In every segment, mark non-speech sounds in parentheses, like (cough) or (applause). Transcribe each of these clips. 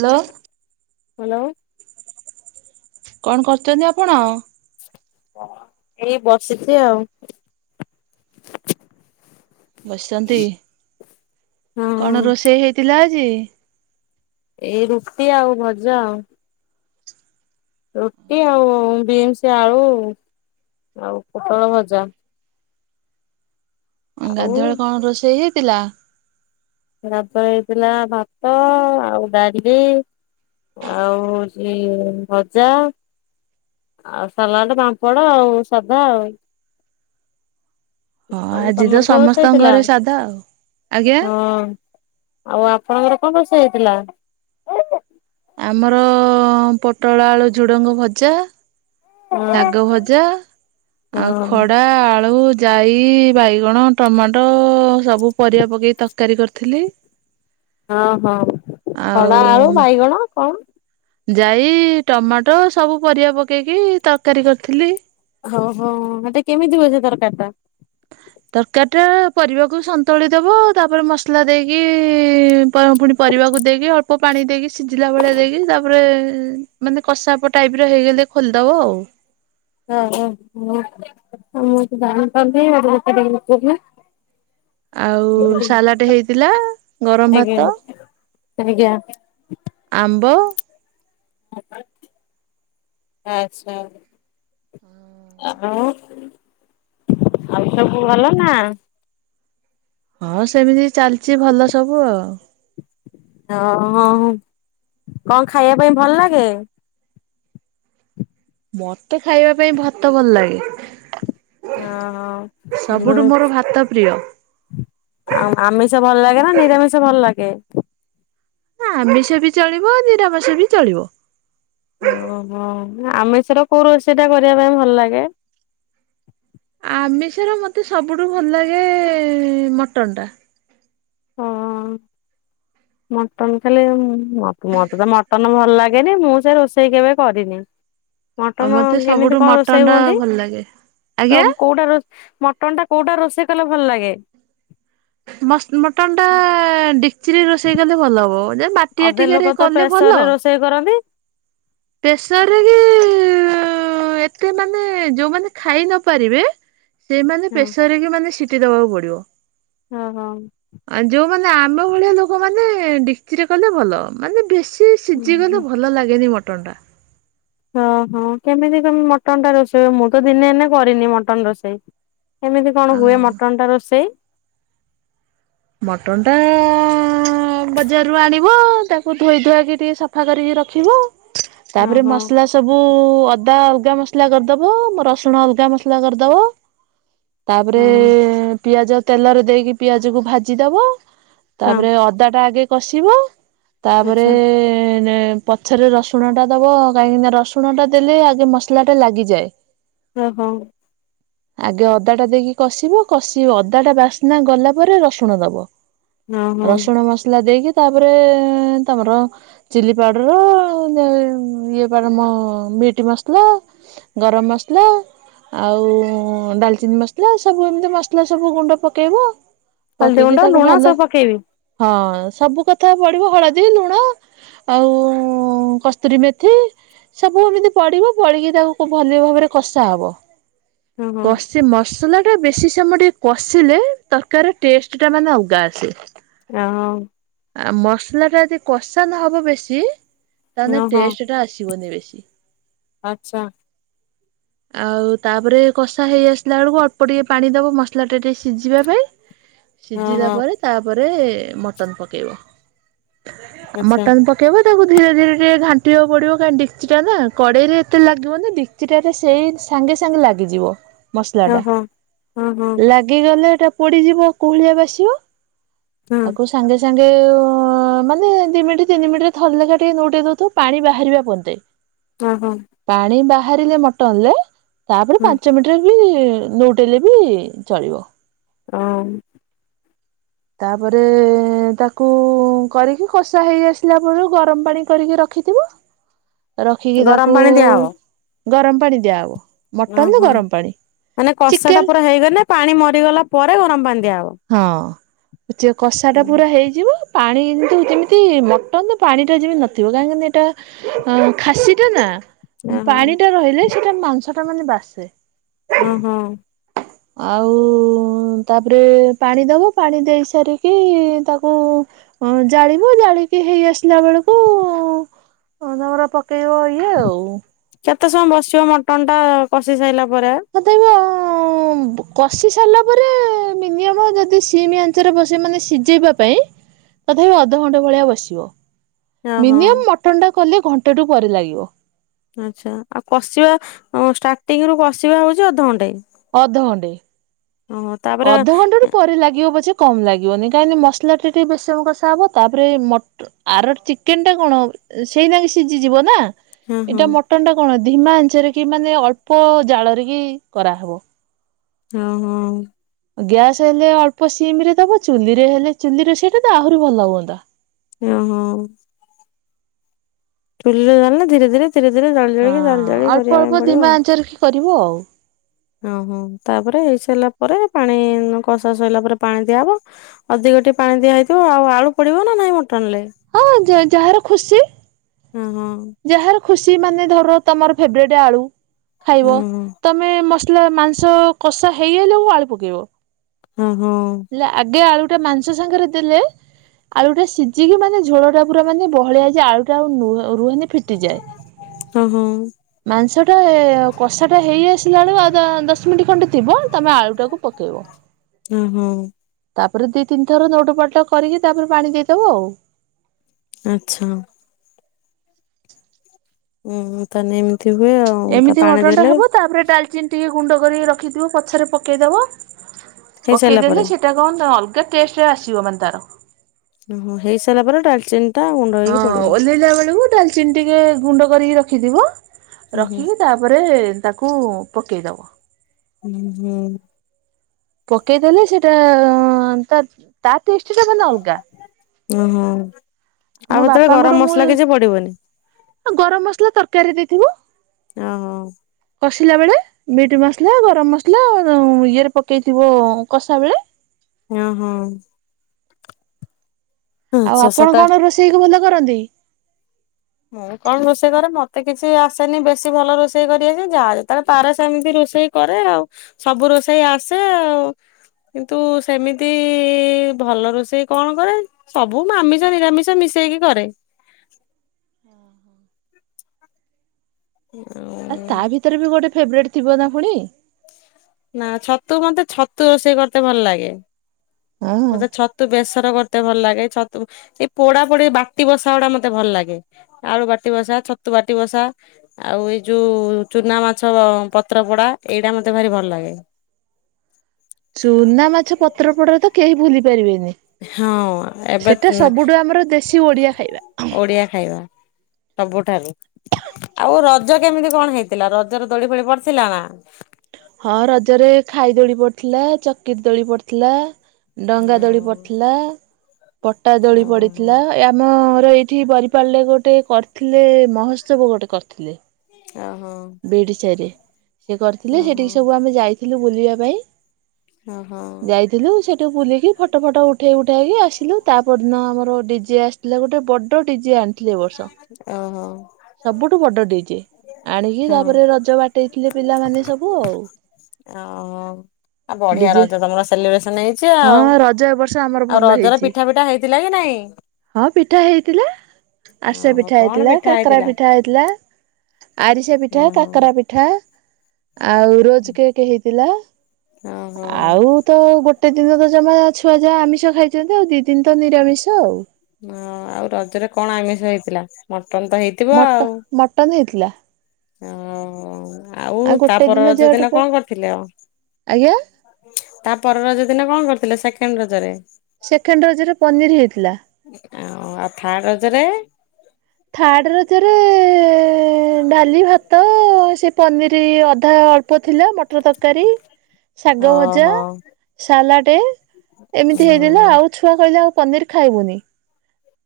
Hello. Hello. କଣ କରୁଛନ୍ତି ଆପଣ? ହଁ ଏଇ ବସିଛି ଆଉ ବସିଛନ୍ତି କଣ ହଁ ରୋଷେଇ ହେଇଥିଲା ଆଜି? ଏଇ, ରୁଟି, ଆଉ, ଭଜା, ଆଉ ରୁଟି, ଆଉ, ବିନ୍ସ, ଆଳୁ, ଆଉ, ପୋଟଳ, ଭଜା। ଆଉ ଗାଧୁଆବେଳେ କଣ ରୋଷେଇ ହେଇଥିଲା? ଗାଧୁଆବେଳେ ହେଇଥିଲା, ଭାତ, ଆଉ, ଡାଲି ଆଉ ସେ ଭଜା ଆଉ ସାଲାଡ ପାମ୍ପଡ ଆଉ ସାଧା ଆଉ ହଁ ଆଉ ଆଜି ତ ତମର କଣ ରୋଷେଇ ସମସ୍ତଙ୍କ ହେଇଥିଲା ଘରେ ସାଧା ଆଉ। ଆଜ୍ଞା ହଁ। ଆଉ ଆପଣଙ୍କର କଣ ରୋଷଇ ହେଇଥିଲା? ଆମର ପୋଟଳ ଆଳୁ ଝୁଡ଼ଙ୍ଗ ଭଜା। ହଁ ଶାଗ ଭଜା, ହଁ ଆଉ, ଖଡା, ଆଳୁ ଜାଇ, ବାଇଗଣ, ଟମାଟୋ। ସବୁ ପରିବା ପକେଇ ତରକାରୀ କରିଥିଲି। ଓହଁ, ଖଡା, ଆଳୁ, ବାଇଗଣ, କଣ? ଜାଇ ଟମାଟୋ ସବୁ ପରିବା ପକେଇକି ତରକାରୀ କରିଥିଲି। ଓଉ ହଉ ମତେ କେମିତି ହୁଏ ସେ ତରକାରିଟା? ଁ ତରକାରୀଟା ପରିବାକୁ ସନ୍ତୁଳି ଦେବ ତାପରେ ମସଲା ଦେଇକି ପୁଣି ପରିବାକୁ ଦେଇକି ଅଳ୍ପ ପାଣି ଦେଇକି ସିଝିଲା ଭଳିଆ ଦେଇକି ତାପରେ ମାନେ କଷାପ ଟାଇପର ହେଇଗଲେ ଖୋଲିଦବ ଆଉ ହଁ ହଁ ହଁ। ହଁ ମୁଁ ତ ଜାଣିଛନ୍ତି ପୁଅକୁ ନେଇନଥିଲି। ଆଉ ସାଲାଟ ହେଇଥିଲା, ଗରମ, ଆଜ୍ଞା ଭାତ। ଆଜ୍ଞା। ଆମ୍ବ। (unintelligible) ଆଚ୍ଛା। ଆଉ ଆଉ ସବୁ ଭଲ ନା। ହଁ ସେମିତି ଚାଲିଚି ଭଲ ସବୁ ଆଉ। ଆଉ ଆଉଁ କଁ ଖାଇଆ ପାଇଁ ଭଲ ଲାଗେ? ମତେ ଖାଇବା ପାଇଁ ଭାତ ଭଲ ଲାଗେ। ୟ ହଁ ଉଁ ବୁଁ ସବୁଠୁ ମୋର ଭାତ ପ୍ରିୟ ଆଉଁ ଆମିଷ ଭଲ ଲାଗେ ନା ନିରାମିଷ ଭଲ ଲାଗେ। ଆମିଷ ବି ଚଳିବ ନିରାମିଷ ବି ଚଳିବ। ୟୋଁ ହୋଁ ଆମେଷର କୋଉ ରୋଷେଇଟା କରିବା ପାଇଁ ଭଲ ଲାଗେ। ଆମିଷର ମତେ ସବୁଠୁ ଭଲ ଲାଗେ ମଟନଟା। ହଁ। ହୁଁ ମଟନ୍ ଖାଇଲେ ଉଁ ମଟ୍ ମତେ ତ ମଟନ ଭଲ ଲାଗେନି ମୁଁ ସେ ରୋଷେଇ କେବେ କରିନି। ମଟନ ମତେ ସବୁଠୁ କେମିତି କଣ ମଟନ ରୋଷେଇ ଟା ହୁଅନ୍ତି ଭଲ ଲାଗେ। ଆଜ୍ଞା ତମ୍ କୋଉଟା ରୋ ମଟନଟା କୋଉଟା ରୋଷେଇ କଲେ ଭଲ ଲାଗେ। ମସ୍ତ ମଟନଟା ଡିକ୍ଚିରେ ରୋଷେଇ କଲେ ଭଲ ହବ ଯେ ମା ଟି ଆଟିକାରେ କଲେ ଭଲ। ସେ କରନ୍ତି। ପେସରେରେ ଉଁ ଏତେ ମାନେ ଯୋଉମାନେ ଖାଇ ନ ପାରିବେ ସେଇମାନେ ହଁ ପ୍ରେସରେ କି ମାନେ ସିଟି ଦବାକୁ ପଡିବ। ହଁ ହଁ। ଆଁ ଯୋଉମାନେ ଆମ ଭଳିଆ ଲୋକମାନେ ଡିକ୍ଚିରେ କଲେ ଭଲ ମାନେ ବେଶୀ ଟିକେ ସିଜିଗଲେ ଭଲ ଲାଗେନି ମଟନଟା। ଓହୋ କେମିତି କେମିତି ମଟନଟା ରୋଷେଇ ମୁଁ ତ ଦିନେ ନା କରିନି ମଟନ୍ ରୋଷେଇ। କେମିତି କଣ ଟା ହୁଏ ମଟନଟା ରୋଷେଇ। ମଟନଟା ବଜାରରୁ ଆଣିବ ତାକୁ ଧୋଇ ଧୁଆକି ଟିକେ ସଫା କରିକି ରଖିବ। ହଁ ତାପରେ ହଁ ମସଲା ସବୁ ଅଦା ଅଲଗା ମସଲା କରିଦବ ମ ରସୁଣ ଅଲଗା ମସଲା କରିଦବ। ତାପରେ ହଁ ପିଆଜ ତେଲରେ ଦେଇକି ପିଆଜୁକୁ ଭାଜି ଦବ। ହଁ ତାପରେ ଅଦାଟା ଆଗେ କଷିବ ତାପରେ ଆଚ୍ଛା ନେ ପଛେରେ ରସୁଣଟା ଦବ କାହିଁକିନା ରସୁଣଟା ଦେଲେ ଆଗେ ମସଲାଟା ଲାଗିଯାଏ। ହୁଁ ହଁ। ଆଗେ ଅଦାଟା ଦେଇକି କଷିବ କଷିବ ଅଦାଟା ବାସ୍ନା ଗଲା ପରେ ରସୁ ପୁଣ ଦବ ହଁ ହଁ। ରସୁଣ ମସଲା ଦେଇକି ତାପରେ ତମର ଚିଲି ପାଉଡର (unintelligible) ଉଁ ଇଏ ଗରମ ମିଟି ମସଲା। ଗରମ ମସଲା ଆଉ ଡାଲଚିନି ମସଲା ସବୁ ଏମିତି ମସଲା ସବୁ ଗୁଣ୍ଡ ପକେଇବ। ହଳଦୀ ପକେଇକି ଗୁଣ୍ଡ ତାକୁ ଲୁଣ ଭଲ ସବୁ ପକେଇବି ହଁ ସବୁ କଥା ପଡିବ ହଳଦୀ ଲୁଣ ଆଉ ଉଁ କସ୍ତୁରୀ ମେଥି ସବୁ ଏମିତି ପଡିବ ପଡିକି ତାକୁ ଭଲି ଭାବରେ କଷା ହବ। ହଁ ହଁ କଷି ମସଲାଟା ବେଶୀ ସମୟ ଟିକେ କଷିଲେ ତରକାରୀ ଟେଷ୍ଟଟା ମାନେ ଅଲଗା ଆସେ। ଏ ଆଉଁ ଆ ମସଲାଟା ଯଦି କଷା ନ ହବ ବେଶୀ ତାଦେହେ ଓହୋ ଟେଷ୍ଟ ଟା ଆସିବନି ବେଶୀ। ଆଛା। ହ ଆଉ ତାପରେ କଷା ହେଇ ଆସିଲା ବେଳକୁ ଅଳ୍ପ ଟିକେ ପାଣି ଦେବ ମସଲାଟା ଟିକେ ସିଝିବା ପାଇଁ। ହଁ ସିଝିଲା ହଁ ପରେ ତାପରେ ମଟନ ପକେଇବ ଆ ଆଚ୍ଛା ମଟନ କେବେ ତାକୁ ଧୀରେ ଧୀରେ ଟିକେ ଘଣ୍ଟିବାକୁ ପଡିବ କା ଡିକଚିଟା ନା କଡ଼େଇ ରେ ଏତେ ଲାଗିବ ନାଚି ସେଟାରେ ସେଇ ସାଙ୍ଗେ ସାଙ୍ଗେ ଲାଗିଯିବ। ମସଲା ଟା ଓହୋ। ହଁ ହଁ ଲାଗିଗଲେ ଏଟା ପୋଡିଯିବ କୁହୁଳିଆ ବାସିବ। ହଁ ତାକୁ ସାଙ୍ଗେ ସାଙ୍ଗେ ମାନେ ଦୁଇ ମିନିଟ୍ ତିନି ମିନିଟେ ଥରିଲେକା ଟିକେ ନେଉଟି ଦେଉଥିବେ ପାଣି ବାହାରିବା ପଯନ୍ତ। ହଁ ହଁ। ପାଣି ବାହାରିଲେ ମଟନରେ ତାପରେ ହଁ ପାଞ୍ଚ ମିନିଟରେ ବି ଦେଲେବି ଚଳିବ। ହଁମ୍। ତାପରେ ତାକୁ କରିକି କଷା ହେଇ ଆସିଲା ପରେ ଗରମ ପାଣି କରିକି ରଖିଥିବ। ଅ ରଖିକି ଗରମ ତାକୁ ପାଣି ଦିଆହବ। ଗରମ ପାଣି ଦିଆ ହବ। ଓହୋ ମାନେ କଷା ଟା ଚିକେନ ପୁରା ହେଇଗଲେ ପାଣି ମରିଗଲା ପରେ ଗରମ ପାଣି ଦିଆହବ। ହଁ ଯେ କଷା ଟା ପୁରା ହେଇଯିବ। ପାଣି କିନ୍ତୁ ଯେମିତି ମଟନ୍ ରେ ପାଣିଟା ଯେମିତି ନଥିବ କାହିଁକିନା ଏଇଟା ଆ ଖାସିଟା ନାଁ ଓହୋ ପାଣି ଟା ରହିଲେ ସେଟା ମାଂସ ଟା ମାନେ ବାସେ। ଓହୋ। ଆଉ ତାପରେ ପାଣି ଦବ ପାଣି ଦେଇ ସାରିକି ତାକୁ ଅ ଜାଳିବ ଜାଳିକି ହେଇ ଆସିଲା ବେଳକୁ କୁ ଅ ନବରା ପକେଇବ ଇଏ ଆଉ। କେତେ ସମୟ ବସିବ ମଟନ ଟା କଷି ସାରିଲା ପରେ। ତତେବ ଅ କଷି ସାରିଲା ପରେ ମିନିମମ ଯଦି ସିମ ଆଞ୍ଚରେ ବସେଇବ ମାନେ ସିଝେଇବା ପାଇଁ। ତଥାପି ଅଧଘଣ୍ଟା ଭଳିଆ ବସିବ ଓହୋ ମିନିମମ୍ ମଟନ ଟା କଲେ ଘଣ୍ଟାଏ ପରେ ଲାଗିବ। ଆଚ୍ଛା ଆଉ କଷିବା ଷ୍ଟାର୍ଟିଂ ରୁ କଷିବା ହଉଛି ଅଧଘଣ୍ଟେ। ଅଧ ଘଣ୍ଟେ। ହଁ। ଅଧଘଣ୍ଟା ରୁ ପରେ ଲାଗିବ ପଛେ। କମ ଲାଗିବନି କାହିଁକନା ମସଲା ଟା ଟିକେ ବେସି ସମୟ କଷା ହବ ତାପରେ ମ ଆର ଚିକେନ ଟା କଣ ସେଇରାକ ସିଝିଯିବ ନା? ହଁ ହଁ ଏଇଟା ମଟନ ଟା କଣ ଧିମା ଆଞ୍ଚରେ କି ମାନେ ଅଳ୍ପ ଜାଳରେ ହିଁ କରାହେବ। ହଁ ହଁ। ଗ୍ୟାସ ହେଲେ ଅଳ୍ପ ସିମ ରେ ଦବ ଚୁଲିରେ ହେଲେ ଚୁଲିରେ ସେଟା ତ ଆହୁରି ଭଲ ହୁଅନ୍ତା। ଓ ହୋ। ଚୁଲିରୋ ନା ଧୀରେ ଧୀରେ ଧୀରେ ଧୀରେ ଜଳିକି ଜାଲି ଜାଳି କରିବା ପାଇଁ ପଡିବ ଆଉ। ସରିବ ଆଉ। ଓହୋ ତାପରେ ହେଇସାରିଲା ପରେ ପାଣି କଷା ସରିଲା ପରେ ପାଣି ଦିଆହବ। ଅଧିକ ଟିକେ ପାଣି ଦିଆ ହେଇଥିବ ଆଉ ଆଳୁ ପଡିବ ନା ନାଇଁ ମଟନ ରେ? ହଁ ଯାହାର ଖୁସି। ହଁ ହଁ। ଯାହାର ଖୁସି ମାନେ ଧର ତମର ଫେବରେଟ୍ ଆଳୁ, ଖାଇବ। ଓହୋ ତମେ ମସଲା ମାଂସ କଷା ହେଇ ଆଇଲା ବେଳକୁ ଆଳୁ ପକେଇବ। ହଁ-ହଁ। ହେଲେ ଆଗେ ଆଳୁଟା ମାଂସ ସାଙ୍ଗରେ ଦେଲେ ଆଳୁଟା ସିଝିକି ମାନେ ଝୋଳଟା ପୁରା ମାନେ ବହଳିଆ ହେଇଯାଏ, ଆଳୁଟା ଆଉ ନୁହେ ରୁହେନି। ଫିଟିଯାଏ। ହଁ-ହଁ। ମାଂସଟା କଷାଟା ହେଇ ଆସିଲା ବେଳକୁ ଆଉ ଦ ଦଶ ମିନିଟ ଖଣ୍ଡେ ଥିବ ତମେ ଆଳୁଟାକୁ ପକେଇବ। ହୁଁ ହୁଁ। ତାପରେ ଦି ତିନି ଥର ନେଉଟ ପାଲଟା କରିକି ତାପରେ ପାଣି ଦେଇଦବ ଆଉ। ଆଚ୍ଛା। ଉଁ ହୁଁ, ତାହାଲେ ଏମିତି ହୁଏ ଆଉ ତ ଏମିତି ପାଣି ମଟନଟା ଦେଲେ ହେବ ତାପରେ ଡାଲଚିନି ଟିକେ ଗୁଣ୍ଡ କରିକି ରଖିଥିବ ପଛରେ ପକେଇଦବ, ହେଇସାରିଲା ପରେ ପକେଇଦେଲେ ସେ ସେଇଟା କଣ ନା ଅଲଗା ଟେଷ୍ଟ ଆସିବ ମାନେ ତାର। ଓହୋଃ ହେଇ ସାରିଲା ପରେ ଡାଲଚିନି ଟା ଗୁଣ୍ଡ ହଁ ହେଇକି ପଡିବ ଓହ୍ଲେଇଲା ବେଳକୁ ଡାଲଚିନି ଟିକେ ଗୁଣ୍ଡ କରିକି ରଖିଥିବ ହୁଁ ହୁଁ ରଖିକି ତାପରେ ତାକୁ ପକେଇଦବ। ହୁଁ ହୁଁ। ପକେଇଦେଲେ ସେଇଟା-ଆ-ଆ ଆଁ ତା, ତା ଟେଷ୍ଟଟା ମାନେ ଅଲଗା। ଓହୋଃ, ମୋ ଆଉ ସେତେବେଳେ ଗରମ ମସଲା କିଛି ପଡିବନି? ହଁ ଗରମ ମସଲା ତରକାରୀରେ ଦେଇଥିବ। ଓହୋଃ। କଷିଲା ବେଳେ। ମିଟ୍ ମସଲା ଗରମ ମସଲା ଇଏରେ ପକେଇଥିବ କଷା ବେଳେ। ହଁ ହଁ। ଆଉ ଆଚ୍ଛା ଆପଣ ସାତ କଣ ରୋଷେଇକି ଭଲ କରନ୍ତି? ମୁଁ କଣ ରୋଷେଇ କରେ ମତେ କିଛି ଆସେନି ବେଶୀ ଭଲ ରୋଷେଇ କରିଆସିନି ଯାହା ଯେତେବେଳେ ପାରେ ସେମିତି ରୋଷେଇ କରେ ଆଉ, ସବୁ ରୋଷେଇ ଆସେ ଆଉ। କିନ୍ତୁ ସେମିତି-ଇ-ଇ-ଇ ଭଲ ରୋଷେଇ କଣ କରେ? ସବୁ ମାମିଷ ନିରାମିଷ ମିଶେଇକି କରେ। (unintelligible) ଆ ତା ଭିତରେ ବି ଗୋଟେ ଫେବରେଟ୍ ଥିବ ନା ପୁଣି? ନା ଛତୁ ମତେ ଛତୁ ରୋଷେଇ କରତେ ଭଲ ଲାଗେ। ହଁ ମତେ ଛତୁ ବେସର କରତେ ଭଲ ଲାଗେ ଛତୁ ଏଇ ପୋଡାପୋଡି ବାଟିବସା ଗୁଡା ମତେ ଭଲ ଲାଗେ। ଆଳୁ ବାଟିବସା ଛତୁ ବାଟିବସା। ଆଉ ଏଇ ଯୋଉ ଚୁନା ମାଛ ପତ୍ର ପୋଡା ଏଇରା ମତେ ଭାରି ଭଲ ଲାଗେ। ଚୁନା ମାଛ ପତ୍ର ପୋଡା ତ କେହି ଭୁଲି ପାରିବେନି। ହଁ ଏବେ ସେଟା ସବୁଠୁ ଆମର ଦେଶୀ ଓଡିଆ ଖାଇବା। ବଢ଼ିଆ ଖାଇବା ସବୁଠାରୁ, ଆଉ ରଜ କେମିତି କଣ ହେଇଥିଲା ରଜରେ ଦୋଳି ଫୋଳି ପଡିଥିଲା ନା? ହଁ ରଜରେ ଖାଇ ଦୋଳି ପଡିଥିଲା ଚକ୍ରି ଦୋଳି ପଡିଥିଲା। ଡଙ୍ଗା ଦୋଳି ଓହୋ ପଡ଼ିଥିଲା, ପଟା ଦୋଳି ପଡିଥିଲା। ଏଇ ଆମ-ର ଏଇଠି ବରିପାଳିରେ ଗୋଟେ କରିଥିଲେ ମହୋତ୍ସବ ଗୋଟେ କରିଥିଲେ। ଓହୋ ବିଡିସାହିରେ ସେ କରିଥିଲେ ଓହୋ ସେଠିକି ସବୁ ଆମେ ଯାଇଥିଲୁ ବୁଲିବା ପାଇଁ। ହଁ ହଁ। ଥିଲୁ ସେଠୁ ବୁଲିକି ଫଟୋ ଫଟୋ ଉଠେଇ ଉଠାଇକି ଆସିଲୁ ତାପରଦିନ ଆମର ଡିଜେ ଆସି ପିଲା ଗୋଟେ ବଡ଼ ଡିଜେ ଆଣିଥିଲେ ଏବର୍ଷ। ଓହୋ ସବୁଠୁ ବଡ ଡିଜେ ଆଣିକି ହଁ। ତାପରେ ରଜ ବାଟେଇଥିଲେ ପିଲାମାନେ ସବୁ ଆଉ। ଓହୋ ଆଉ ବଢ଼ିଆ ଡିଜେ ରଛ ତମର ସେଲିବ୍ରେସନ ହେଇଚି ହଁ ଆଉ। ରଜ ଏ ବର୍ଷ ଆମର ଆଉ ଭଲ ରଜରେ ହେଇଛି ପିଠା ଫିଠା ହେଇଥିଲାକି ନାଇଁ? ହଁ ପିଠା ହେଇଥିଲା। ଆରିସା ଓହୋ ପିଠା କଣ ହେଇଥିଲା ପିଠା କାକେରା ହେଇଥିଲା? ପିଠା ହେଇଥିଲା ଆରିସା ପିଠା ଓହୋ କାକେରା ପି ପିଠା ଆଉ ରୋଜ୍ କେକ୍ ହେଇଥିଲା। ଓହୋ। ଆଉତ ଗୋଟେ ଦିନତ ଜମା ଛୁଆ ଯାହା ଆମିଷ ଖାଇଚନ୍ତି ଆଉ ଦି ଦିନିତ ନିରାମିଷ ଆଉ। ହଁ ଆଉ ରଜରେ କଣ ଆମିଷ ହେଇଥିଲା ମଟନତ ହେଇ ମଟ ମଟନ୍ ହେଇଥିଲା। ଓ ଆଉ ଗୋଟେ ଦିନ ତାପର ରଜଦିନ ଯେହେତୁ କଣ କରିଥିଲ? ଆଜ୍ଞା? ତାପର ରଜ ଦିନ କଣ କରିଥିଲେ ସେକେଣ୍ଡ ରଜରେ? ସେକେଣ୍ଡ ରଜରେ ପନିର୍ ହେଇଥିଲା। ଆ ଆଉ ଥା ରଜରେ? ଥାର୍ଡ଼ ରଜରେ ଡାଲି ଭାତ ସେ ପନିର୍ ଅଧା ଅଳ୍ପ ଥିଲା ମଟର ତରକାରୀ ହଁ ହଁ। ସାଲାଟେ ଏମିତି ହେଇଥିଲା ଆଉ ଛୁଆ କହିଲେ ଆଉ ପନିର୍ ଖାଇବୁନି।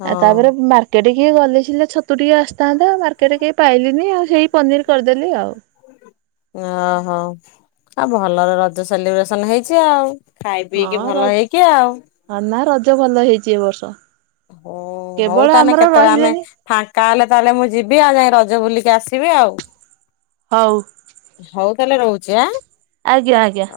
ହଁ ଆ ତାପରେ ମାର୍କେଟ କିଏ ଗଲେ ସି ଥିଲେ ଛତୁ ଟିକେ ଆସିଥାନ୍ତା ମାର୍କେଟରେ କେଇ ପାଇଲିନି ଆଉ ସେଇ ପନିର୍ କରିଦେଲି ଆଉ। ଓହୋ ଆଉ ଭଲରେ ରଜ ସେଲିବ୍ରେସନ ହେଇଚି ଆଉ? ଖାଇ ପିଇକି ହଁ ରଜ ଭଲ ହେଇକି ଆଉ? ହଁ ନା ରଜ ଭଲ ହେଇଚି ଏବର୍ଷ। ହ ହଉ ତାନେ କେତେଳେ ଆମେ ରହିଲେନି ଫାଙ୍କା ହେଲେ ତାହେଲେ ମୁଁ ଯିବି ଆଉ ଯାଇ ରଜ ବୁଲିକି ଆସିବି ଆଉ। ହଉ। ହଉ ତାହେଲେ ରହୁଚି ଆଁ। ଆଜ୍ଞା ଆଜ୍ଞା।